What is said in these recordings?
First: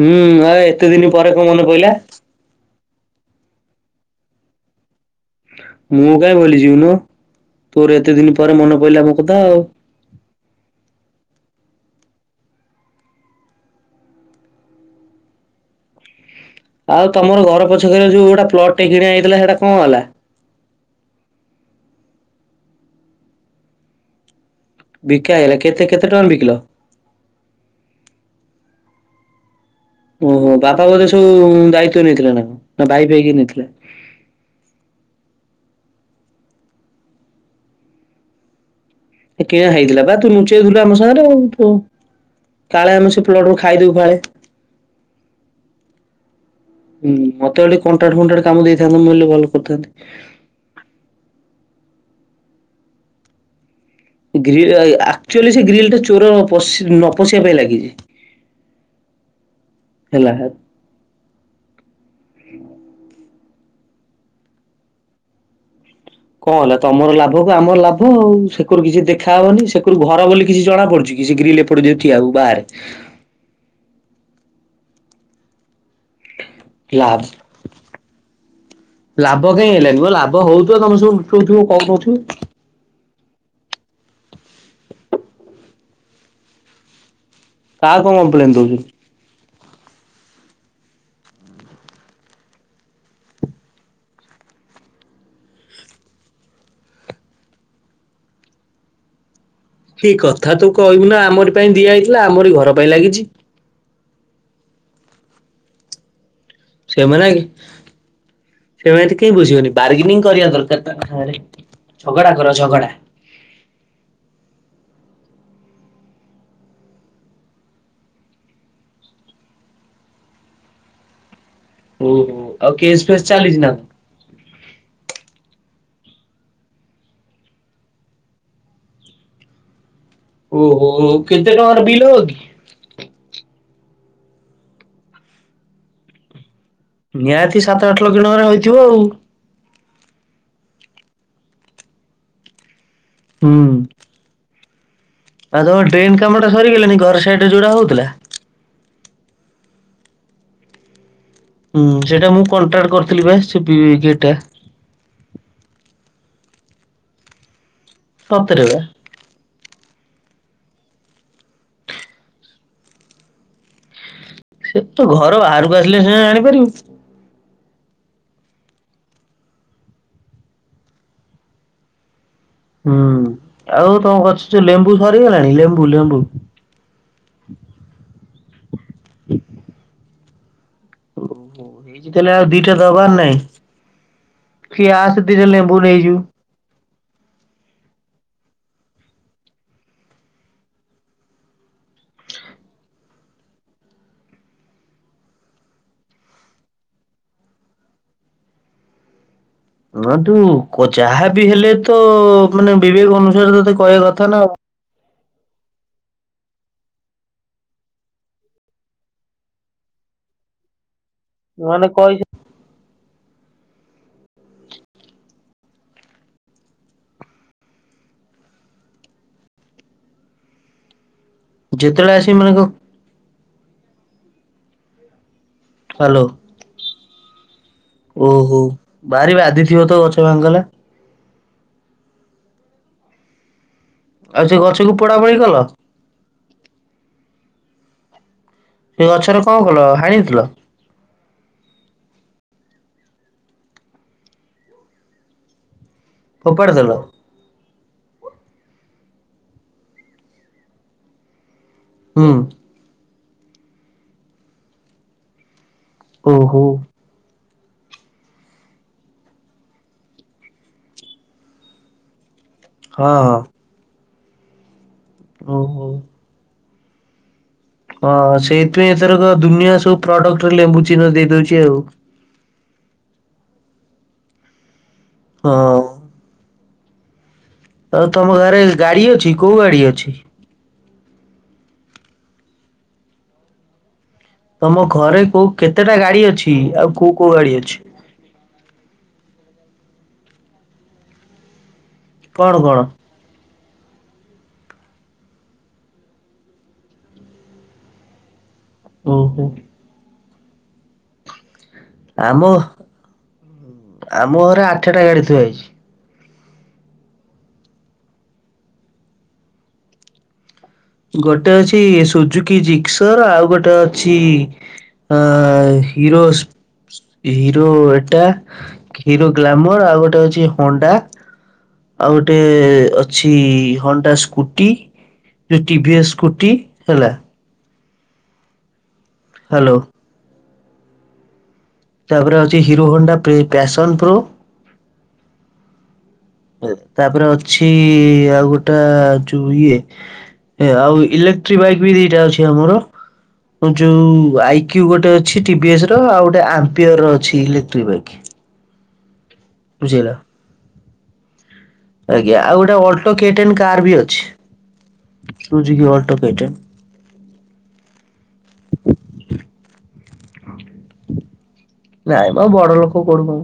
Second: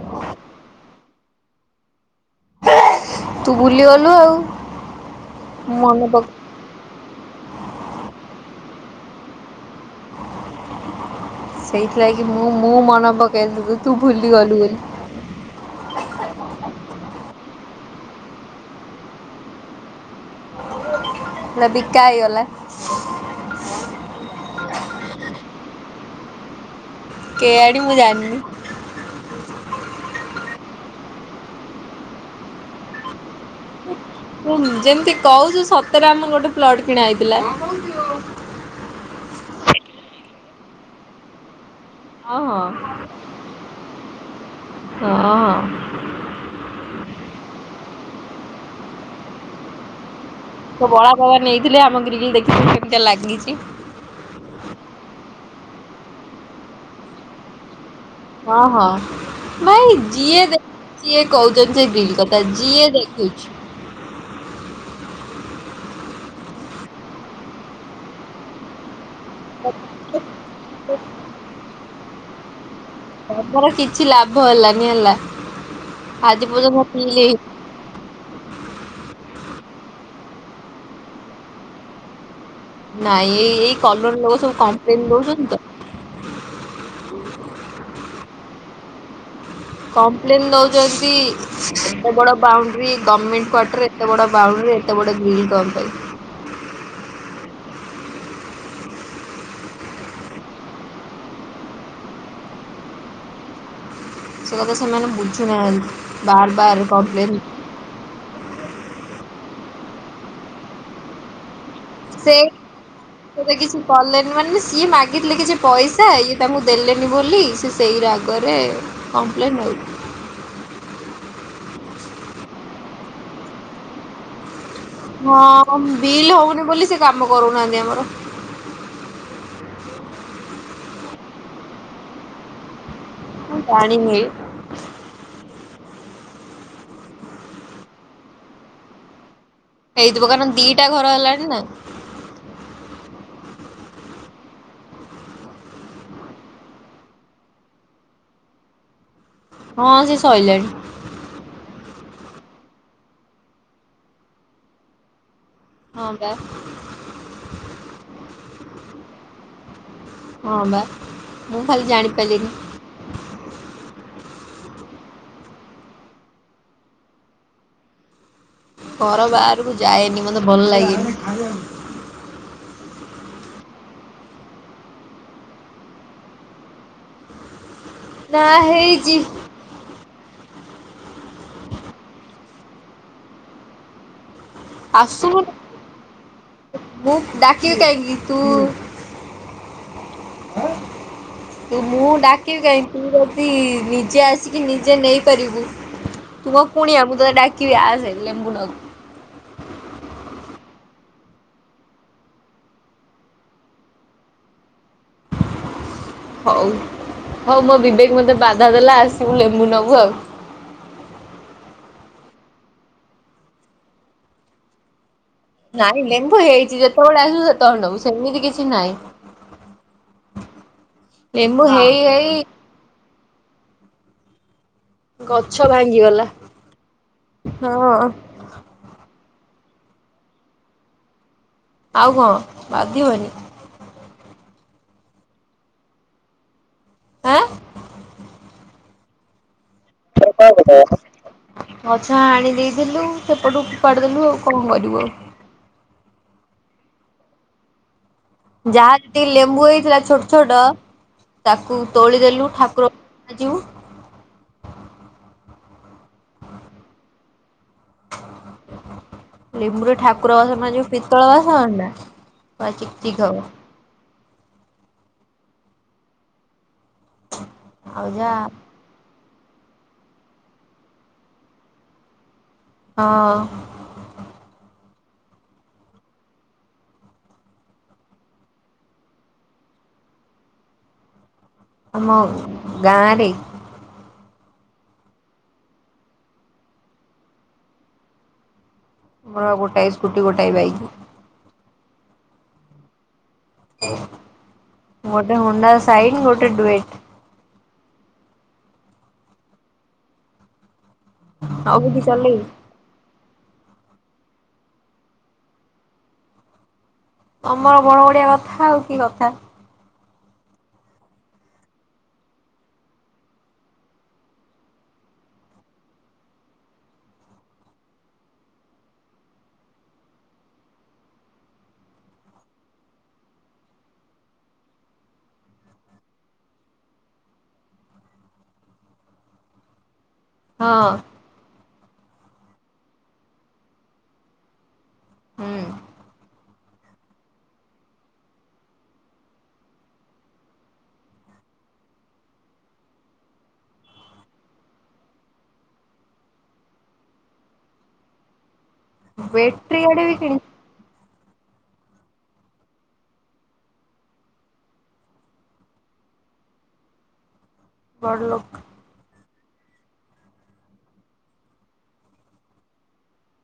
ହୁଁ ହାଏ ଏତେ ଦିନ ପରେ କଣ ମନେ ପଇଲା ତୁ ବୁଲି ଗଲୁ ଆଉ ମନେ ମୁଁ ପକ କାହିଁ ଭୁଲି ଯିବି ମ ତୋର ଏତେ ଦିନ ପରେ ମନେ ପଡିଲା ମୋ କଥା ଆଉ ସେଇଥିଲାଗି ମୁଁ ମୁଁ ମନେ ପକେଇଥିଲୁ ତୁ ଭୁଲିଗଲୁ ବୋଲି ଆଉ ତମର ଘର ପଛକରେ ଯୋଉ ଗୋଟା ପ୍ଲଟ ଟେ କିଣଆ ହେଇଥିଲା ସେଟା କଣ ହେଲା ସେଟା ବିକା ହେଇଗଲା ବିକା ହେଇଲା କେତେ କେତେ ଟଙ୍କା ବିକିଲ କେ ଆଡିି ମୁଁ ଜାଣିନି ଓହୋ ବାପା ବୋଧେ ସବୁ ଦାୟିତ୍ଵ ନେଇଥିଲା ନା ନା ଭାଇ ଫାହି କେହି ନେଇଥିଲା ହୁ ଯେମିତି କହୁଛୁ ସତରେ ଆମର ଗୋଟେ ପ୍ଲଟ କିଣା ହେଇଥିଲା ଏ କିଣା ହେଇଥିଲା ବା ତୁ ଲୁଚେଇଥିଲୁ ଆମ ସାଙ୍ଗରେ ଆ ତୁ ହଁ ହଁ। କାଳେ ଆମେ ସେ ପ୍ଲଟ କୁ ଖାଇଦଉ ଫାଳେ ହଁ ହୁଁ ମତେ ଭ କଣ୍ଟାଟ ଫଣ୍ଟାଟ କାମ ଦେଇଥାନ୍ତୁ ମୁଁଲେ ହେଲେ ଭଲ କରିଥାନ୍ତି ବଳା ବାବା ନେଇଥିଲେ ଆମରି ଗ୍ରିଲ୍ ଦେଖିଲୁ କେତେ ଲାଗିଛି ଗ୍ରିଲ ଆକ୍ଚୁଆଲି ସେ ଗ୍ରିଲ ଟା ଚୋର ପ ନ ପଶିବା ପାଇଁ ଲାଗିଛି ହଁ ହଁ ଭାଇ ହେଲା। ଯିଏ ଦେ ସିଏ କହୁଛନ୍ତି ସେ ଗ୍ରିଲ କଥା ଯିଏ ଦେଖୁଛି କଣ ହେଲା ତମର ଲାଭକୁ ଆମର ଲାଭ ଆଉ ସେକରୁ କିଛି ଦେଖାହବନି ସେକରୁ ଘର ବୋଲି କିଛି ଜଣା ପଡୁଛି କି ସେ ଗ୍ରୀିଲ ଏପଡୁ ଯ ଆଉ ବାହାରେ ତମର କିଛି ଲାଭ ହେଲାନି ହେଲା ଆଜି ପର୍ଯ୍ୟନ୍ତ ଲାଭ ପିଲ୍ ହେ ଲାଭ କାଇହିଁ ହେଲାନି ମୋ ଲାଭ ହଉଥିବ ତମେ ସବୁଉଥିବ କଣ କହୁଥିବୁ ନାଇଁ ଏଇ ଏଇ କଲୋନୀ ଲୋକ ସବୁ କମ୍ପ୍ଲେନ ଦଉଛନ୍ତି ତ କା କଣ କମ୍ପ୍ଲେନ୍ ଦଉଛନ୍ତି କମ୍ପ୍ଲେନ୍ ଦଉଛନ୍ତି ଏତେ ବଡ ବାଉଣ୍ଡରୀ ଗଭର୍ଣ୍ଣମେଣ୍ଟ କ୍ୱାର୍ଟର ଏତେ ବଡ ବାଉଣ୍ଡରୀ ଏତେ ବଡ ଗିଲ୍ କମ ପାଇଁ କି କଥା ତୁ କହିବୁ ନା ଆମରି ପାଇଁ ଦିଆଯାଇଥିଲା ଆମରି ଘର ପାଇଁ ଲାଗିଛି। ସେ କଥା ସେମାନେ ବୁଝୁନାହାନ୍ତି। ବାର ବାର ସେମାନେ କମ୍ପ୍ଲେନ ଆ ସେମାନେ ଏଠି କେହି ବୁଝିବନି ବାର୍ଗନିଂ କରିବା ଦରକାର ତାଙ୍କ ସାଙ୍ଗରେ। ଝଗଡା କର ଝଗଡା। ସେତ କିଛି କଲେନି ମାନେ ସିଏ ମାଗିଥିଲେ କିଛି ପଇସା ଇଏ ତାଙ୍କୁ ଦେଲେନି ବୋଲି। ସେଇ ରାଗରେ କମ୍ପ୍ଲେନ୍ ଆଉ। ଓହୋ ଆଉ କେସ୍ ଫେସ୍ ଚାଲିଛି ନା ହଁ ବିଲ୍ ହଉନି ବୋଲି ସେ କାମ କରୁନାହାନ୍ତି ଆମର। ଓହୋ କେତେ ଟଙ୍କାର ବିଲ ହବ କି? ମୁଁ ଜାଣିନି। ନିହାତି ସାତ ଆଠ ଲକ୍ଷ ଟଙ୍କାରେ ହେଇଥିବ ଆଉ। ହେଇଥିବ କାରଣ ଦିଟା ଘର ହେଲାଣି ନା। ହୁଁ ଆଉ ତମର ଡ୍ରେନ କାମ ଟା ସରିଗଲାଣି ଘର ସାଇଡ ରେ ଯୋଉଟା ହଉଥିଲା। ହଁ ସେ ସଇଲାଣି। ହୁଁ ସେଇଟା ମୁଁ କଣ୍ଟ୍ରାକ୍ଟ କରିଥିଲି ବା ସେ ପି ଗେଟ ଟା। ହଁ ବା [unintelligible] ହଁ ବା ମୁଁ ଖାଲି ଜାଣିପାରିଲିନି। ସେ ତ ଘର ବାହାରକୁ ଆସିଲେ ସିନା ଜାଣିପାରିବୁ। ଘର ବାହାରକୁ ଯାଏନି ମତେ ଭଲ ଲାଗେନି। ହୁଁ ଆଉ ତମ ଗଛରୁ ଯୋଉ ଲେମ୍ବୁ ସରିଗଲାଣି ଲେମ୍ବୁ ଲେମ୍ବୁ। ନା ହେଇଛି। ଓହୋ ହେଇଛି ତାହେଲେ ଆଉ ଦିଟା ଦବାର ନାଇଁ। କି ଆସେ ଆସୁନୁ ଟିକେ ଲେମ୍ବୁ ନେଇଯିବୁ। ମୁଁ ଡାକିବି କାହିଁକି ତୁ ତୁ ମୁଁ ଡାକିବି କାହିଁକି ତୁ ଯଦି ନିଜେ ଆସିକି ନିଜେ ନେଇପାରିବୁ। ତୁ ମୋ କୁଣିଆ ମୁଁ ତତେ ଡାକିବି ଆସେ ଲେମ୍ବୁ ନବୁ। ହଁ ତୁ ଯାହାବି ହେଲେ ତ ମାନେ ବିବେକ ଅନୁସାରେ ତତେ କହିବା କଥା ନା ଆଉ ହଉ ହଉ ମୋ ବିବେକ ମତେ ବାଧା ଦେଲା ଆସିବୁ ଲେମ୍ବୁ ନେବୁ ଆଉ। ମାନେ କହି ନାଇଁ ଲେମ୍ବୁ ହେଇଛି ଯେତେବେଳେ ଆସିବୁ ସେତେବେଳେ ନେବୁ ସେମିତି କିଛି ନାହିଁ। ଲେମ୍ବୁ ହେଇ ଯେତେବେଳେ ହେଇ ଆସିବି ମାନେ କ ଗଛ ହ୍ୟାଲୋ ଭାଙ୍ଗିଗଲା ହଁ। ଓହୋ ଭାରି ବାଧିଥିବ ତ ଗଛ ଭାଙ୍ଗିଗଲା। ଆଉ କଣ ବାଧିବନି। ଆଉ ସେ ଗଛକୁ ପୋଡା ପୋଡି କଲ। ଆଁ ସେ ଗଛର କଣ କଲ ହାଣିଥିଲୁ। ଗଛ ହାଣି ଦେଇଥିଲୁ ସେପଟକୁ ଫୋପାଡି ଦେଲୁ ଆଉ କଣ କରିବୁ ଆଉ। ଫୋପାଡି ଦେଲ? ଯାହା ଯେତି ଲେମ୍ବୁ ହେଇଥିଲା ଛୋଟ୍ ଛୋଟ, ତାକୁ ତୋଳି ହୁଁ। ଦେଲୁ ଠାକୁର ଆଜି ଉ ଓ ହୋ ଲେମ୍ବ୍ରୁ ଠାକୁର ବାସନ ମାଜିଉ ପିତ୍ତଳ ବାସନ ନା ପୁରା ଚିକ୍ ହଁ ଚିକ୍ ହଁ ହବ। ହୋଊ ହୋଊ [inaudible] ହ ସେଇଥିପାଇଁ ଏଥର ଦୁନିଆ ସବୁ ପ୍ରଡକ୍ଟରେ ଲେମ୍ବୁ ଚିହ୍ନ ଦେଇ ଦଉଚି ଆଉ ହଁ ହଁ ଆଉ ତମ ଗାଁରେ ଗାଡି ଅଛି କୋଉ ଗାଡି ଅଛି? ଆମ ଗାଁଆରେ ତମ ଘରେ କୋଉ କେତେଟା ଗାଡି ଅଛି, ଆଉ କୋଉ କୋଉ ଗାଡି ଅଛି? ମର ଗୋଟାଏ ସ୍କୁଟି ଗୋଟାଏ ବାଇକ୍। କଣ କଣ? ଗୋଟେ ହୁଣ୍ଡା ସାଇନ୍, ଗୋଟେ ଡୁଏଟ୍ ଓହୋ ଆଉ କିଛି ଚଲେଇବୁ। ଆମ, ଆମ ହରେ ଆଠେଟା ଗାଡି ଥିଆ ହେଇଚି। ତମର ବଡ ବଡିଆ କଥା ଆଉ କି କଥା ଗୋଟେ ଅଛି ସୁଜୁକି ଜିକ୍ସର୍, ଆଉ ଗୋଟେ ଅଛି ଆ ହିରୋ ହିରୋ ଏଟା, ଖିରୋ ଗ୍ଲାମର ଆଉ ଗୋଟେ ଅଛି ହଣ୍ଡା ଆଉ ଗୋଟେ ଅଛି ହଣ୍ଡା ସ୍କୁଟି ଯୋଉ ଟି ଭି ଏସ ସ୍କୁଟି ହେଲା। ହ୍ୟାଲୋ ହଁ ତାପରେ ଅଚି ହିରୋ ହଣ୍ଡା ପ୍ରି ପ୍ୟାସନ୍ ପ୍ରୋ, ହୁଁ ଏ, ତାପରେ ଅଛି ଆଉ ଗୋଟା ଯୁ ଇଏ ଏ ଆଉ ଇଲେକ୍ଟ୍ରି ବାଇକ୍ ବି ଦିଟା ଅଛି ଆମର। ଯୋଉ ଆଇକ୍ୟୁ ଗୋଟେ ଅଛି, ଟି ଭି ଏସ୍ ର ଆଉ ଗୋଟେ ଆମ୍ପିୟର ର ଅଛି ଇଲେକ୍ଟ୍ରି ବାଇକ୍। ବେଟ୍ରି ଗାଡ଼ି ବୁଝିହେଲା ବି କିଣି ଆଜ୍ଞା, ଆଉ ଗୋଟେ ଅଲ୍ଟୋ କେଟେନ୍ କାର୍ ବି ଅଛି। ସୁଜିକି ଅଟ କେଟେନ୍। ବଡ୍ ଲୋକ୍ ନାଇଁମ ବଡ ଲୋକ [unintelligible] କୋଡୁନ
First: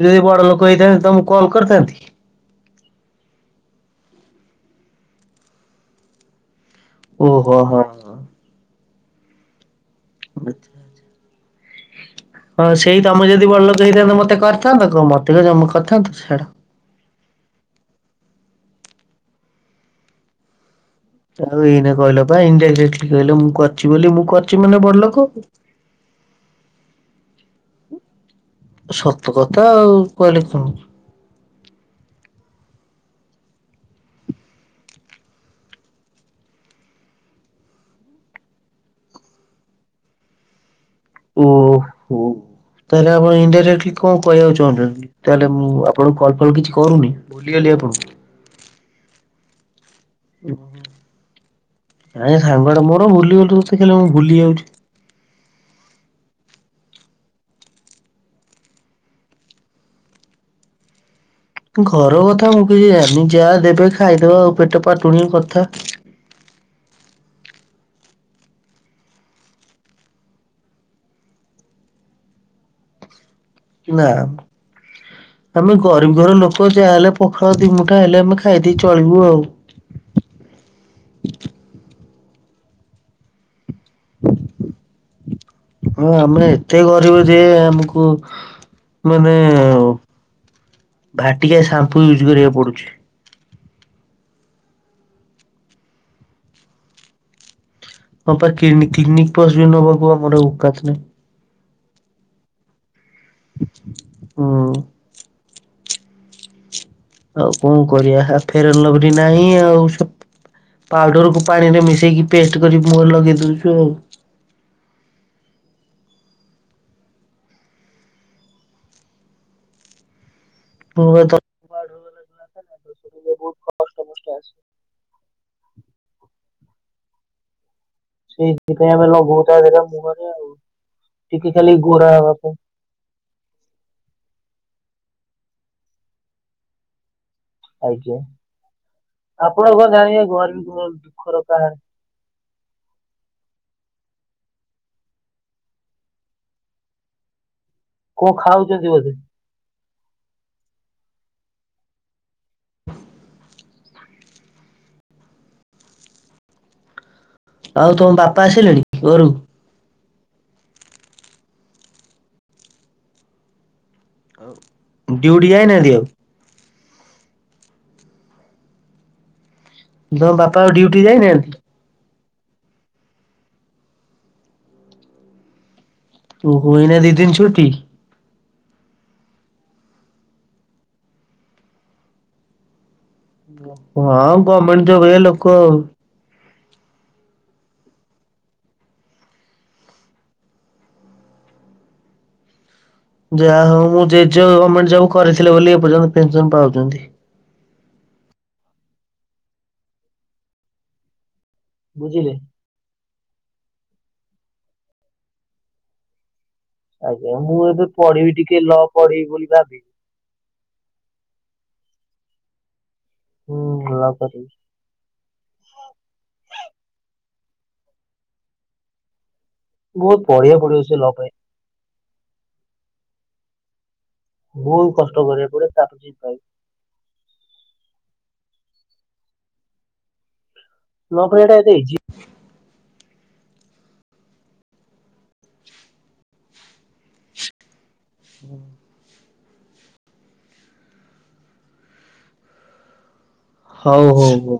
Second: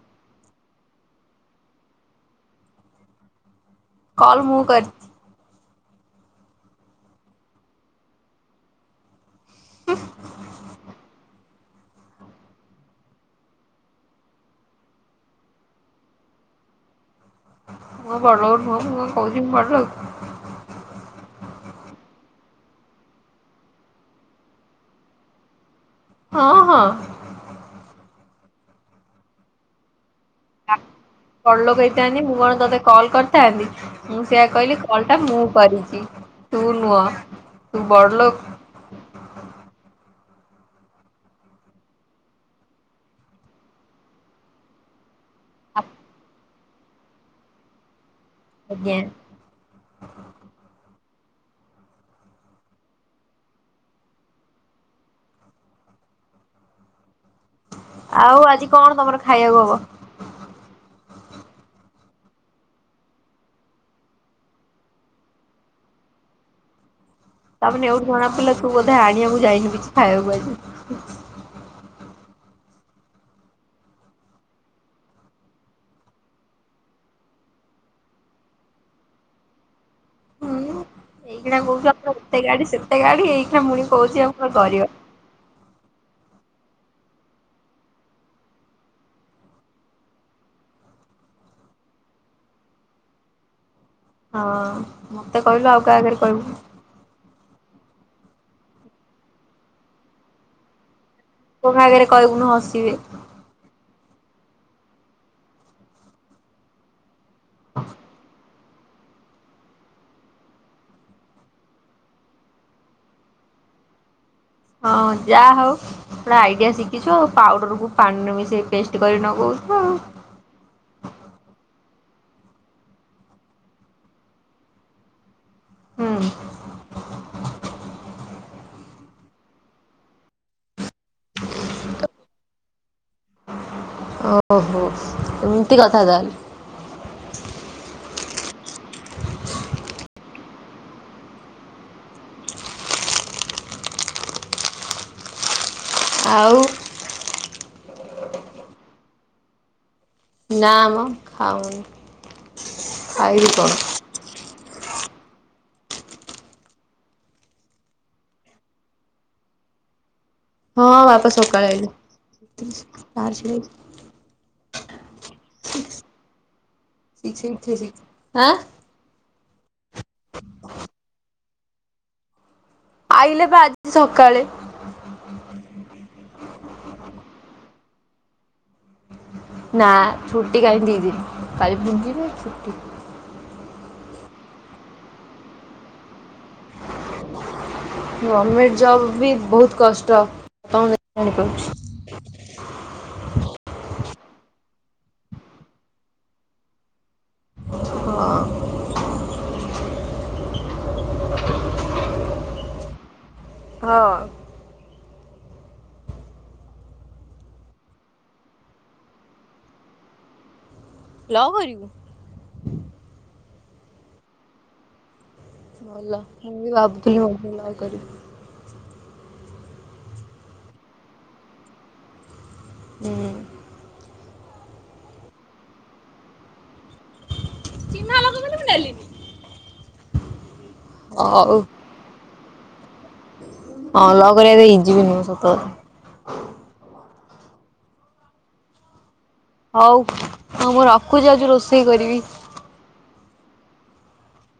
ମୁଁ ଯଦି ବଡ ଲୋକ ହେଇଥାନ୍ତି, ତମକୁ କଲ୍ କରିଥାନ୍ତି କଲ୍ ମୁଁ କରିଚି ଉ ହୋ ହୋ ହ [unintelligible] ବ [unintelligible] ହଁ ସେଇ ତମେ ଯଦି ବଡଲୋକ ହେଇଥାନ୍ତ ମତେ କରିଥାନ୍ତ କ ମତେ ଜମା କରିଥାନ୍ତ ଛାଡ। ମୁଁ ବଳଉ [unintelligible] ନୁଁ ମୁ କହୁଛି ବଳ [unintelligible] ଆଉ ଏଇନା କହିଲ ଇନ୍ ଡାଇରେକ୍ଟଲି କଇଲ, ମୁଁ କରିଚି ବୋଲି ମୁଁ କରିଚି ମାନେ ବଡ ଲୋକ। ହଁ ହଁ ସତ କଥା ଆଉ କହିଲେ କ ବଡ଼ ଲୋକ ହେଇଥାନ୍ତି ମୁଁ କଣ ତୋତେ କଲ୍ କରିଥାନ୍ତି ମୁଁ ସେଆ କହିଲି କଲଟା ମୁଁ କରିଛି, ତୁ ନୁଆ ତୁ ବଡ଼ଲୋକ୍ ଓହୋ ତାହେଲେ ଆପଣ ଇନ୍ଡାଇରେକ୍ଟଲି କଁ କହିବାକୁ ଚାହୁଁଛନ୍ତି? ତାହେଲେ ମୁଁ ଆପଣଙ୍କୁ କଲ୍ ଫଲ୍ କିଛି କରୁନି ଭୁଲିଗଲି ଆପଣଙ୍କୁ, ଆଜ୍ଞା, ହେ ସାଙ୍ଗଟା ମୋର ଭୁଲିଗଲୁ ସିଏ ଖାଲି ମୁଁ ଭୁଲି ଯାଉଛି। ଆଉ ଆଜି କଣ ତମର ଖାଇବାକୁ ହବ? ଘର କଥା ମୁ କିଛି ଯାଣିନି ଯାହା ଦେବେ ଖାଇଦବା ଆଉ ପେଟ ପାଟୁଣି କଥା, ତାମାନେ ଏଉଠୁ ଜଣା ପଡ଼ିଲ ତୁ ବୋଧେ ଆଣିବାକୁଁ ଯାଇନୁ କିଛି ଖାଇବାକୁ ଆଜି, କିଛ୍ ନା, ଆମେ ଗରିବ୍ ଘର ଲୋକ ଯାହାହେଲେ ପଖର ଦିମୁଠା ହେଲେ ଆମେ ଖାଇଦେଇ ଚଳିବୁ ଆଉ, ହୁଁ ଏଇଖିଣା କହୁଛ ଆମ ଏତେ ଗାଡିି଼ ସେତେ ଗାଡ଼ି ଏଇଖିଣା ପୁଣି କହୁଛି ଆମେ ଗରିବ, ହଁ ଆମେ ଏତେ ଗରିବ ଯେ ଆମକୁ ମାନେ, ଭାଟିଏ ସାମ୍ପୁ ୟୁଜ୍ କରିବାକୁ ପଡ଼ୁଛି, ହଁ ମତେ କହିଲୁ ଆଉ କାହା ଆଗରେ କହିବୁ, ହଁ ପା କ୍ଲିନି-କ୍ଲିନି ପସ୍ ଆସିବି ନବାକୁ ଆମର ଓାକାତ୍ ନାଇଁ, କୋଣ ଆଗରେ କହିବୁନୁ ହସିବେ, ହୁଁ, ଆଉ କଣ କରିବା ହା ଫେର୍ ଲଭିଲି ନାହିଁ ଆଉ ସବ୍ ପାଉଡ଼ରକୁ ପାଣିରେ ମିଶାଇକି ପେଷ୍ଟ କରି ମୁହରେ ଲଗେଇ ଦେଉଛୁ ଆଉ, ହଁ ଯାହା ହଉ, ପୁରା ଆଇଡ଼ିଆ ଶିଖିଛୁ ଆଉ ପାଉଡରକୁୁ ପାଣିରେ ମିଶେଇ ପେଷ୍ଟ କରି ନଗଉଛୁ ଆଉ, ପହେତ, ବହୁତ କଷ୍ଟ ମଷ୍ଟ ଆସେ। ହୁଁ, ସେଇଥିପାଇଁ ଆମେ ଲଗଉ ତା ଦେ ମୁହଁରେ ଆଉ ଟିକେ ଖାଲି ଗୋରା ହବାକୁ, ଓହୋ ଏମିତି କଥା ତାହେଲେ, ଆଜ୍ଞା ଆପଣ କଣ ଜାଣିବେ ଘର୍ମୀ ଘର୍ମୀ ଦୁଃଖର କାହାର, ଆଉ, କଁ ଖାଉଛନ୍ତି ବୋଧେ? ନା ମ ଖାଉନି ଖାଇବି କଣ, ଆଉ ତମ ବାପା ଆସିଲେଣି ଘରୁ? ହଁ ବାପା ସକାଳେ ଆଇଲେ [unintelligible] ଡ୍ୟୁଟି ଯାଇନାହାନ୍ତି ଆଉ? [unintelligible] ଆଁ, ତମ ବାପା ଆଉ ଡ୍ୟୁଟି ଯାଇନାହାନ୍ତି? ଆଇଲେ ବା ଆଜି ସକାଳେ, ଓ ହୋ ଏଇନା ଦି ଦିନ୍ ଛୁଟି? ନା ଛୁଟି କାହିଁ ଦି ଦିନ୍ କାଲି ଦିିଦିନା ଛୁଟି, ହଁ ଆଉ ଗର୍ମେଣ୍ଟ୍ ରେ ହୁଏ ଲୋକ ଆଉ, ଗର୍ମେଣ୍ଟ୍ ଜବ୍ ବି ବହୁତ୍ କଷ୍ଟ ତମେ ଜାଣିପାରୁଛି, ଯାହା ହଉ ମୁଁ ଜେଜ ଗର୍ମେଣ୍ଟ୍ ଜବ୍ କରିିଥିଲେ ବୋଲି ଏପର୍ଯ୍ୟନ୍ତ ପେନ୍ ସନ୍ ପାଉଛନ୍ତି। ବୁଝିଲେ, ହଁ, ଆଜ୍ଞା ମୁଁ ଏବେ ପଢ଼ିବି ଟିକେ ଲ ପଢ଼ିବି ବୋଲି ଭାବିଛି, ଲ କରିବୁ? ହୁଁ ଲ କରିବି। ଭଲ, ମୁଁ ବି ଭାବୁଥିଲି ମୁଁ ବି ଲ କରିବି। ବହୁତ୍ ପଢ଼ିଆକୁ ପଢ଼ିବ ସେ ଲ ପାଇଁ। ହୁଁ। ବହୁତ୍ କଷ୍ଟ କରିଆକୁ ପଡ଼ିବ [inaudible] [inaudible] ମୁଁ ନେଲିନି। ଲ କରିବା ଟା ହଉ ଏତେ ଇଜି ହଁ ଲ କରିବା ଏତେ ଇଜି ବି ନୁହଁ, ସତ କଥା। [inaudible] ହଉ-ହଉ ମୁଁ ରଖୁଚି ଯାଉଚି ରୋଷେଇ କରିବି। ହଉ-ହଉ-ହଉ।